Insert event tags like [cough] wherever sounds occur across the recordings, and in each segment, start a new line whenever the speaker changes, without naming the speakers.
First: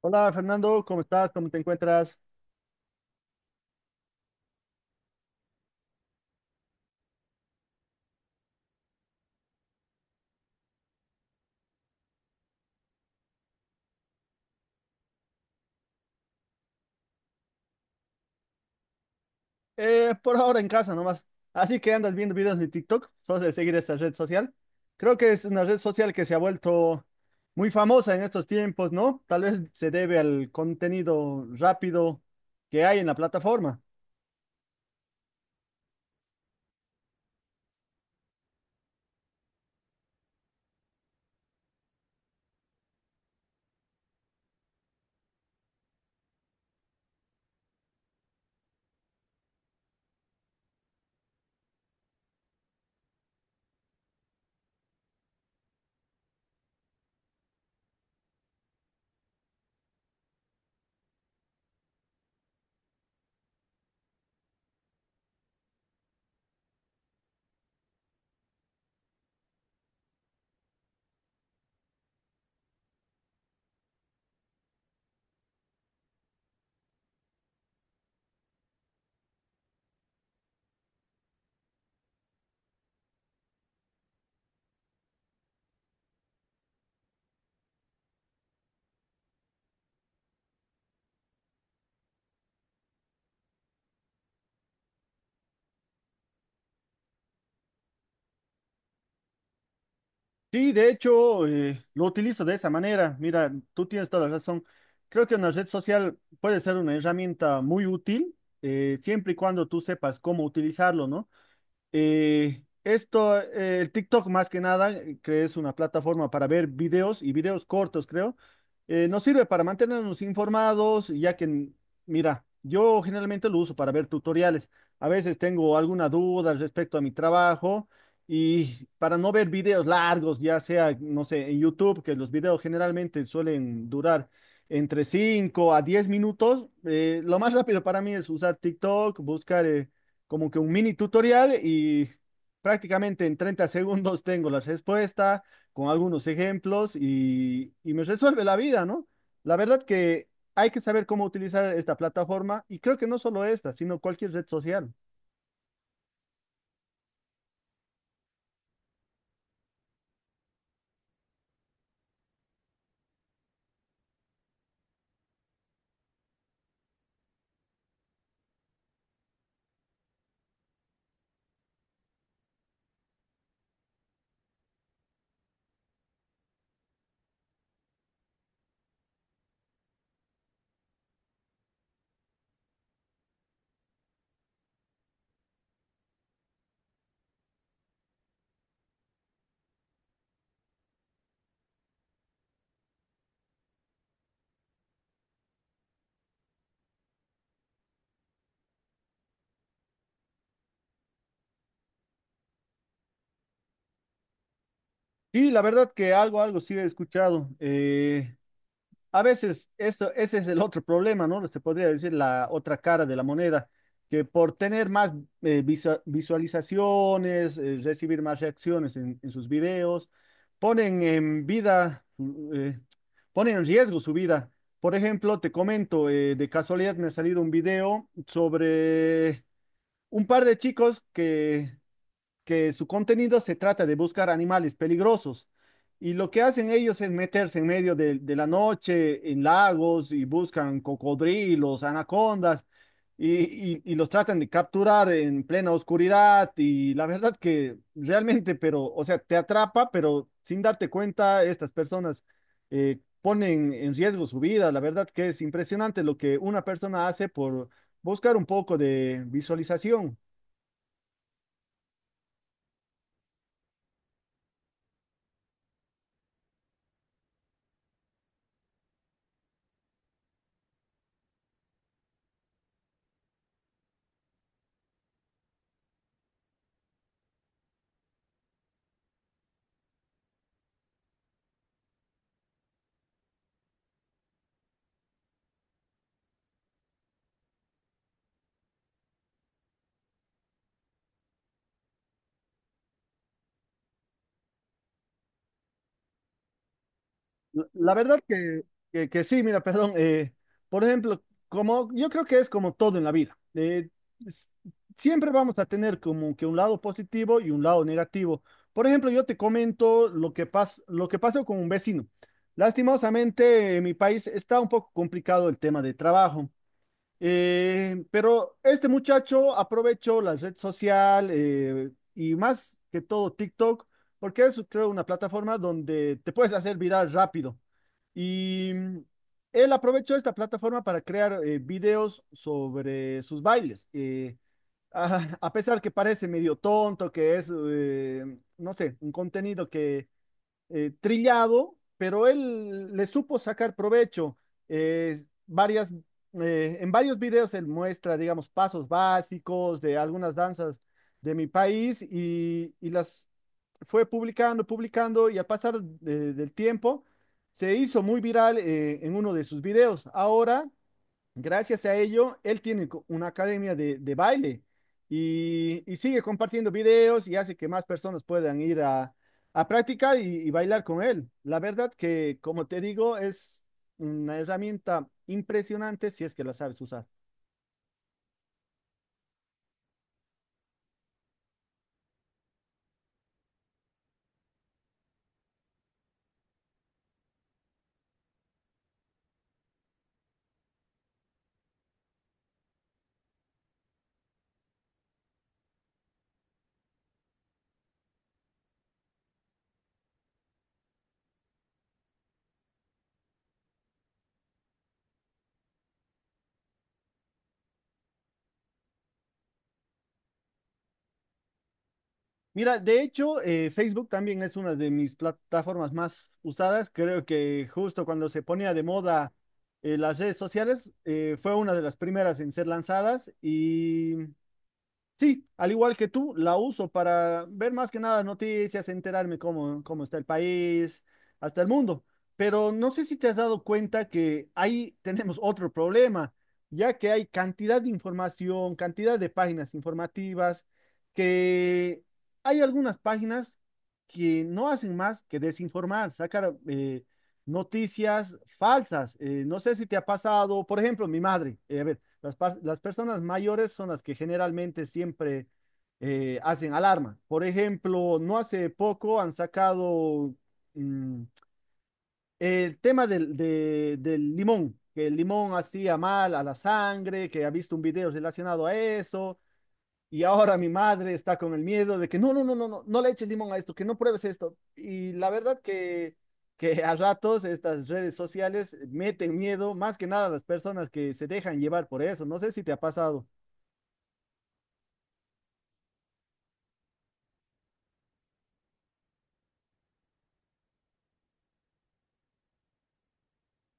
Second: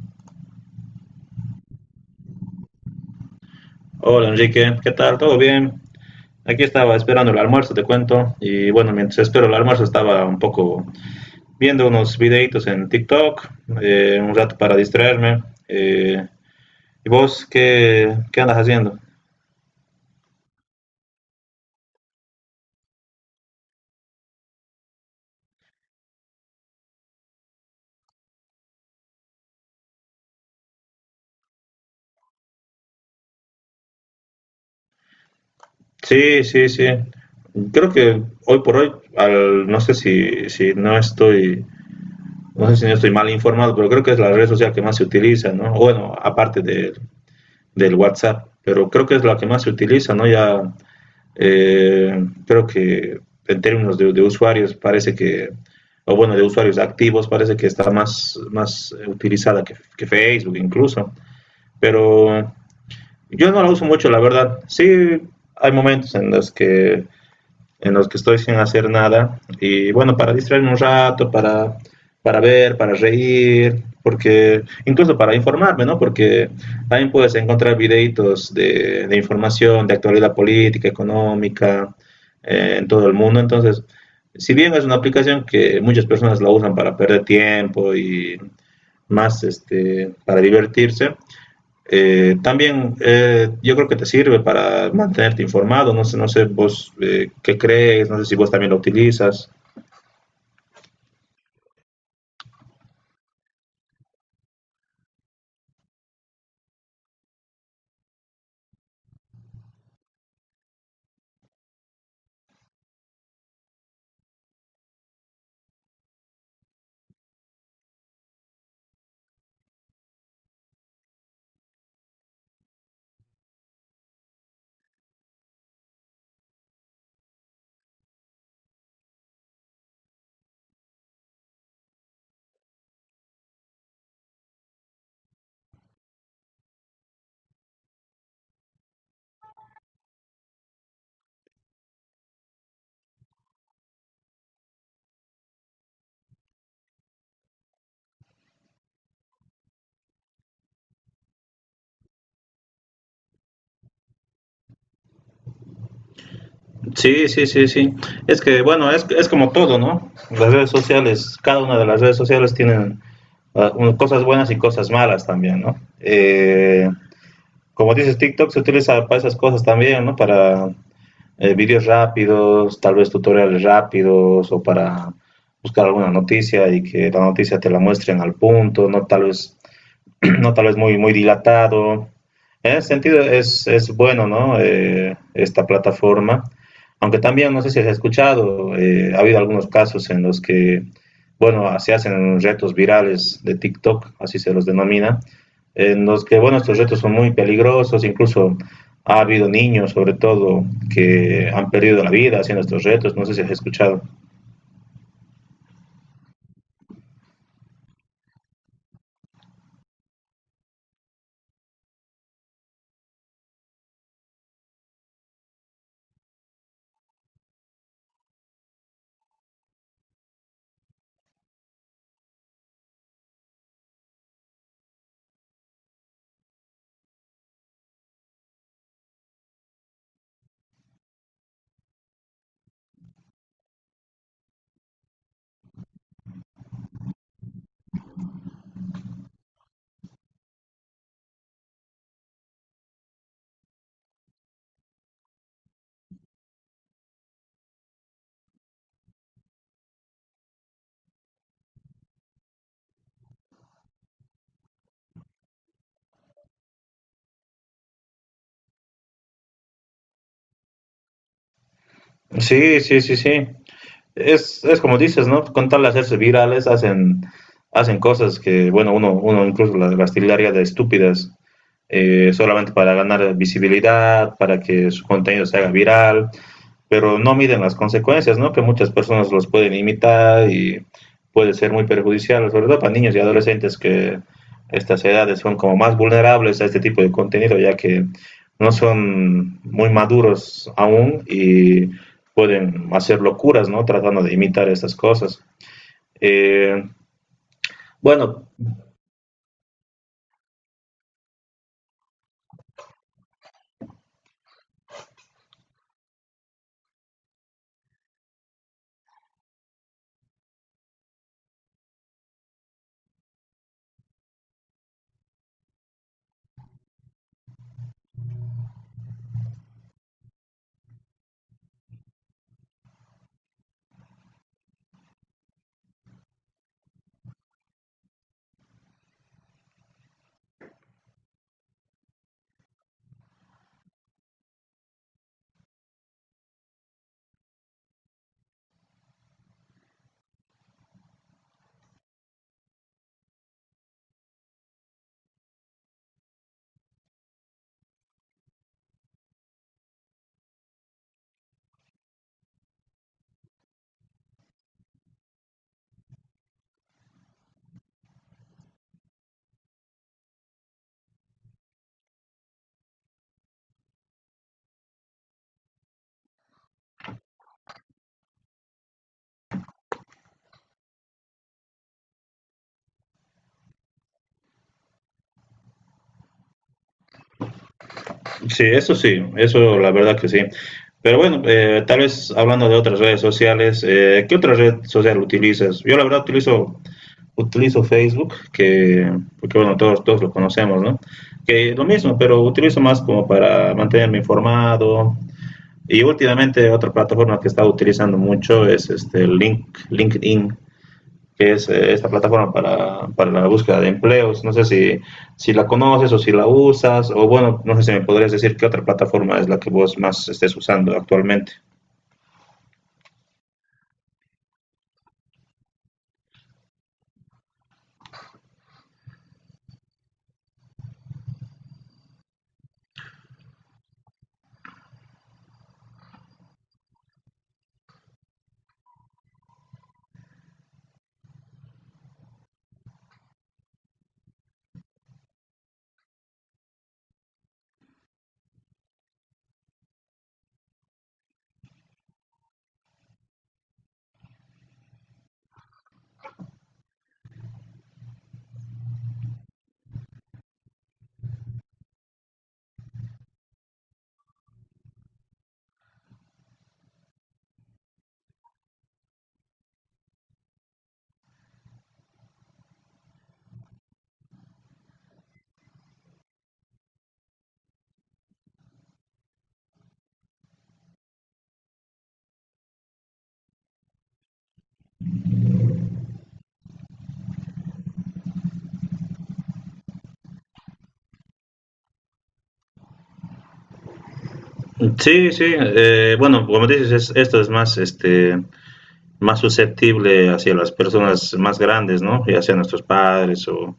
Hola Fernando, ¿cómo estás? ¿Cómo te encuentras?
Hola Enrique, ¿qué tal? ¿Todo bien? Aquí estaba esperando el almuerzo, te cuento. Y bueno, mientras espero el almuerzo estaba un poco viendo unos videitos en TikTok, un rato para distraerme. ¿Y vos qué andas haciendo?
Por ahora en casa nomás. Así que andas viendo videos de TikTok, sos de seguir esa red social. Creo que es una red social que se ha vuelto muy famosa en estos tiempos, ¿no? Tal vez se debe al contenido rápido que hay en la plataforma.
Sí, sí, sí. Creo que hoy por hoy, no sé si no estoy, no sé si no estoy mal informado, pero creo que es la red social que más se utiliza, ¿no? Bueno, aparte del WhatsApp, pero creo que es la que más se utiliza, ¿no? Ya creo que en términos de usuarios parece que, o bueno, de usuarios activos parece que está más utilizada que Facebook incluso, pero yo no la uso mucho, la verdad. Sí, hay momentos en los que estoy sin hacer nada. Y bueno, para distraerme un rato, para ver, para reír, porque incluso para informarme, ¿no? Porque también puedes encontrar videitos de información, de actualidad política, económica, en todo el mundo. Entonces, si bien es una aplicación que muchas personas la usan para perder tiempo y más este, para divertirse, también yo creo que te sirve para mantenerte informado, no sé, no sé vos qué crees, no sé si vos también lo utilizas.
Sí, de hecho, lo utilizo de esa manera. Mira, tú tienes toda la razón. Creo que una red social puede ser una herramienta muy útil, siempre y cuando tú sepas cómo utilizarlo, ¿no? Esto, el TikTok más que nada, que es una plataforma para ver videos y videos cortos, creo, nos sirve para mantenernos informados, ya que, mira, yo generalmente lo uso para ver tutoriales. A veces tengo alguna duda al respecto a mi trabajo y para no ver videos largos, ya sea, no sé, en YouTube, que los videos generalmente suelen durar entre 5 a 10 minutos, lo más rápido para mí es usar TikTok, buscar, como que un mini tutorial y prácticamente en 30 [laughs] segundos tengo la respuesta con algunos ejemplos y me resuelve la vida, ¿no? La verdad que hay que saber cómo utilizar esta plataforma y creo que no solo esta, sino cualquier red social.
Sí, sí, sí, sí. Es que bueno, es como todo, ¿no? Las redes sociales, cada una de las redes sociales tienen cosas buenas y cosas malas también, ¿no? Como dices, TikTok se utiliza para esas cosas también, ¿no? Para videos rápidos, tal vez tutoriales rápidos o para buscar alguna noticia y que la noticia te la muestren al punto, ¿no? Tal vez [clears throat] no tal vez muy, muy dilatado. En ese sentido es bueno, ¿no? Esta plataforma. Aunque también, no sé si has escuchado, ha habido algunos casos en los que, bueno, se hacen retos virales de TikTok, así se los denomina, en los que, bueno, estos retos son muy peligrosos, incluso ha habido niños, sobre todo, que han perdido la vida haciendo estos retos, no sé si has escuchado.
Sí, la verdad que algo sí he escuchado. A veces eso, ese es el otro problema, ¿no? Se podría decir la otra cara de la moneda, que por tener más visualizaciones, recibir más reacciones en sus videos, ponen en vida, mm, eh, ponen en riesgo su vida. Por ejemplo, te comento, de casualidad me ha salido un video sobre un par de chicos que su contenido se trata de buscar animales peligrosos. Y lo que hacen ellos es meterse en medio de la noche en lagos y buscan cocodrilos, anacondas y los tratan de capturar en plena oscuridad. Y la verdad que realmente, pero, o sea, te atrapa, pero sin darte cuenta, estas personas ponen en riesgo su vida. La verdad que es impresionante lo que una persona hace por buscar un poco de visualización.
Sí, sí, sí, sí. Es es como dices, ¿no? Con tal de hacerse virales, hacen cosas que, bueno, uno incluso las tildaría de estúpidas, solamente para ganar visibilidad, para que su contenido se haga viral, pero no miden las consecuencias, ¿no? Que muchas personas los pueden imitar y puede ser muy perjudicial, sobre todo para niños y adolescentes que estas edades son como más vulnerables a este tipo de contenido, ya que no son muy maduros aún y pueden hacer locuras, ¿no? Tratando de imitar estas cosas. Eh,
La verdad
bueno,
que, que sí, mira, perdón. Por ejemplo, como yo creo que es como todo en la vida. S- Siempre vamos a tener como que un lado positivo y un lado negativo. Por ejemplo, yo te comento lo que lo que pasó con un vecino. Lastimosamente, en mi país está un poco complicado el tema de trabajo. Pero este muchacho aprovechó la red social y más que todo TikTok, porque es, creo, una plataforma donde te puedes hacer viral rápido. Y él aprovechó esta plataforma para crear videos sobre sus bailes. [laughs] A pesar que parece medio tonto, que es, no sé, un contenido que trillado, pero él le supo sacar provecho. Eh, varias, en varios videos él muestra, digamos, pasos básicos de algunas danzas de mi país y las fue publicando, publicando y al pasar del tiempo se hizo muy viral en uno de sus videos. Ahora, gracias a ello, él tiene una academia de baile y sigue compartiendo videos y hace que más personas puedan ir a practicar y bailar con él. La verdad que, como te digo, es una herramienta impresionante si es que la sabes usar.
sí, eso la verdad que sí. Pero bueno, tal vez hablando de otras redes sociales, ¿qué otra red social utilizas? Yo la verdad utilizo Facebook, porque bueno, todos lo conocemos, ¿no? Que lo mismo, pero utilizo más como para mantenerme informado. Y últimamente otra plataforma que he estado utilizando mucho es este LinkedIn, que es esta plataforma para la búsqueda de empleos. No sé si la conoces o si la usas, o bueno, no sé si me podrías decir qué otra plataforma es la que vos más estés usando actualmente.
Mira, de hecho, Facebook también es una de mis plataformas más usadas. Creo que justo cuando se ponía de moda las redes sociales, fue una de las primeras en ser lanzadas. Sí, al igual que tú, la uso para ver más que nada noticias, enterarme cómo está el país, hasta el mundo. Pero no sé si te has dado cuenta que ahí [laughs] tenemos otro problema, ya que hay cantidad de información, cantidad de páginas informativas, que hay algunas páginas que no hacen más que desinformar, sacar noticias falsas. No sé si te ha pasado, por ejemplo, mi madre. A ver, las, las personas mayores son las que generalmente siempre hacen alarma. Por ejemplo, no hace poco han sacado mm, el tema del limón, que el limón hacía mal a la sangre, que ha visto un video relacionado a eso. Y ahora mi madre está con el miedo de que no, no, no, no, no, no le eches limón a esto, que no pruebes esto. Y la verdad que, a ratos estas redes sociales meten miedo más que nada a las personas que se dejan llevar por eso. No sé si te ha pasado.
Sí, sí, bueno, como dices, esto es más este, más susceptible hacia las personas más grandes, ¿no? Ya sean nuestros padres o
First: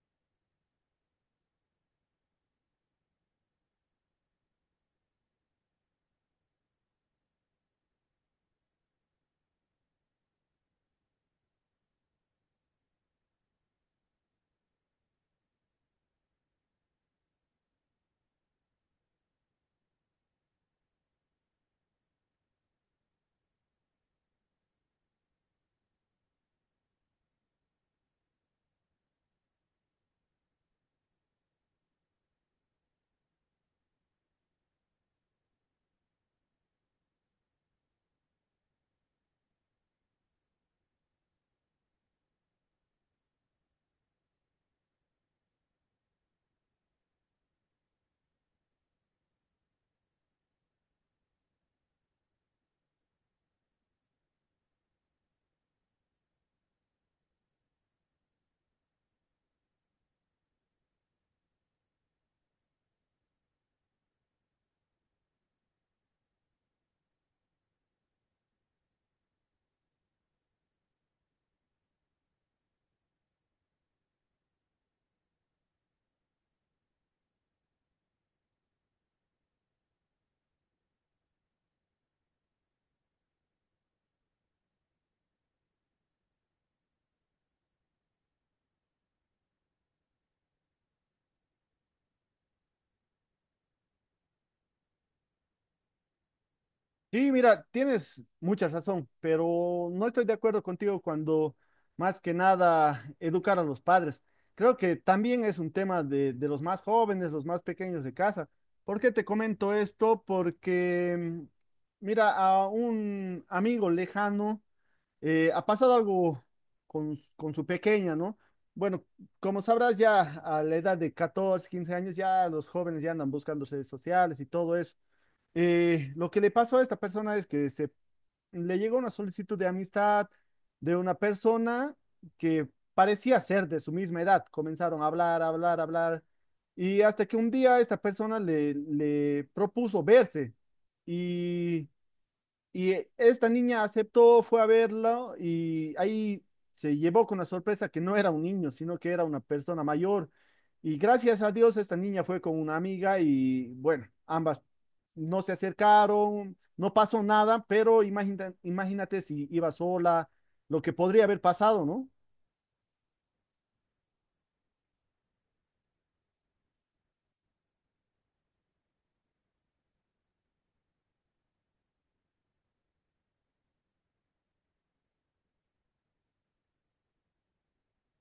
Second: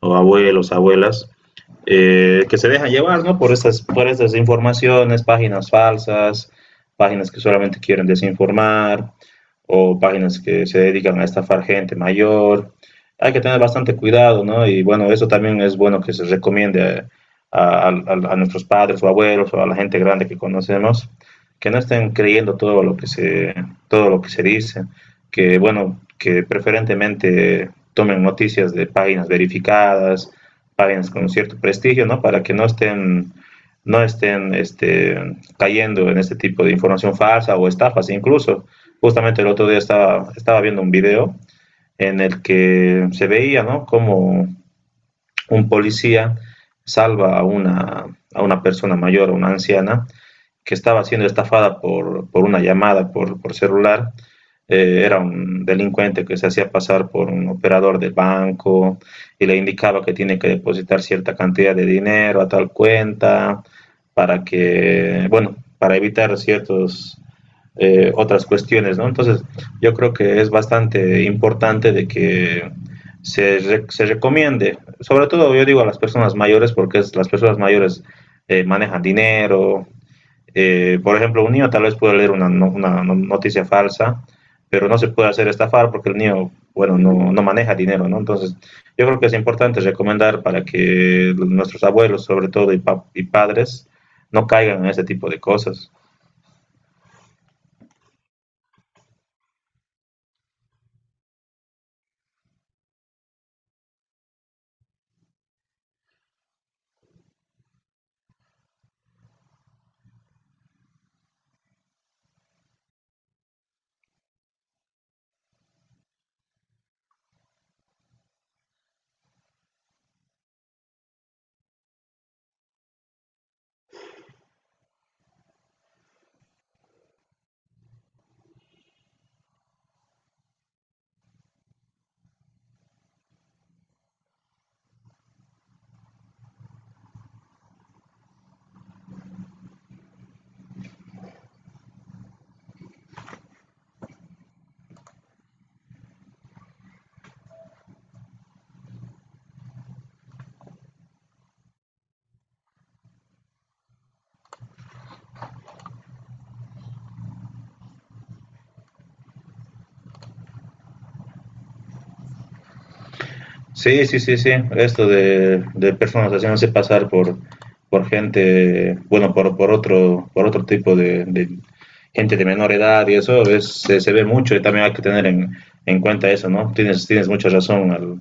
o, abuelos, abuelas, que se dejan llevar, ¿no? Por por estas informaciones, páginas falsas, páginas que solamente quieren desinformar, o páginas que se dedican a estafar gente mayor. Hay que tener bastante cuidado, ¿no? Y bueno, eso también es bueno que se recomiende a nuestros padres o abuelos o a la gente grande que conocemos, que no estén creyendo todo lo que todo lo que se dice, que bueno, que preferentemente tomen noticias de páginas verificadas, páginas con cierto prestigio, ¿no? Para que no estén, no estén este, cayendo en este tipo de información falsa o estafas incluso. Justamente el otro día estaba viendo un video en el que se veía, ¿no? Como un policía salva a a una persona mayor, a una anciana, que estaba siendo estafada por una llamada por celular. Era un delincuente que se hacía pasar por un operador de banco y le indicaba que tiene que depositar cierta cantidad de dinero a tal cuenta para que, bueno, para evitar ciertos otras cuestiones, ¿no? Entonces, yo creo que es bastante importante de que se recomiende, sobre todo yo digo a las personas mayores, porque las personas mayores manejan dinero, por ejemplo, un niño tal vez puede leer una noticia falsa, pero no se puede hacer estafar porque el niño, bueno, no maneja dinero, ¿no? Entonces, yo creo que es importante recomendar para que nuestros abuelos, sobre todo, y padres, no caigan en ese tipo de cosas.
Sí, mira, tienes mucha razón, pero no estoy de acuerdo contigo cuando más que nada educar a los padres. Creo que también es un tema de los más jóvenes, los más pequeños de casa. ¿Por qué te comento esto? Porque, mira, a un amigo lejano ha pasado algo con su pequeña, ¿no? Bueno, como sabrás, ya a la edad de 14, 15 años, ya los jóvenes ya andan buscando redes sociales y todo eso. Lo que le pasó a esta persona es que le llegó una solicitud de amistad de una persona que parecía ser de su misma edad. Comenzaron a hablar, hablar, hablar. Y hasta que un día esta persona le propuso verse. Y Esta niña aceptó, fue a verlo y ahí se llevó con la sorpresa que no era un niño, sino que era una persona mayor. Y gracias a Dios esta niña fue con una amiga y bueno, ambas no se acercaron, no pasó nada, pero imagínate si iba sola, lo que podría haber pasado, ¿no?
Sí, sí, sí, sí. Esto de personas haciéndose pasar por gente, bueno, por por otro tipo de gente de menor edad y eso se ve mucho y también hay que tener en cuenta eso, ¿no? Tienes mucha razón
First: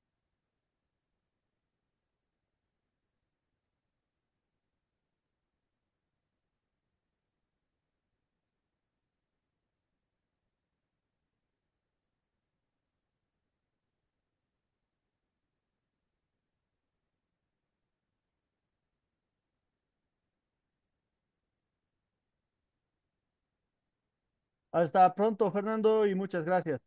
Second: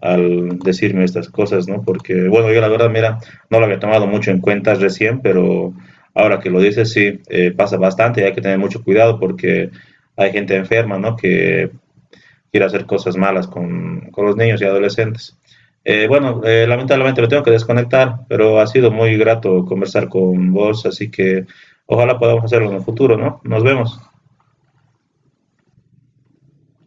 al decirme estas cosas, ¿no? Porque, bueno, yo la verdad, mira, no lo había tomado mucho en cuenta recién, pero ahora que lo dices, sí, pasa bastante y hay que tener mucho cuidado porque hay gente enferma, ¿no? Que quiere hacer cosas malas con los niños y adolescentes. Bueno, lamentablemente me tengo que desconectar, pero ha sido muy grato conversar con vos, así que ojalá podamos hacerlo en el futuro, ¿no? Nos vemos.
Hasta pronto, Fernando, y muchas gracias.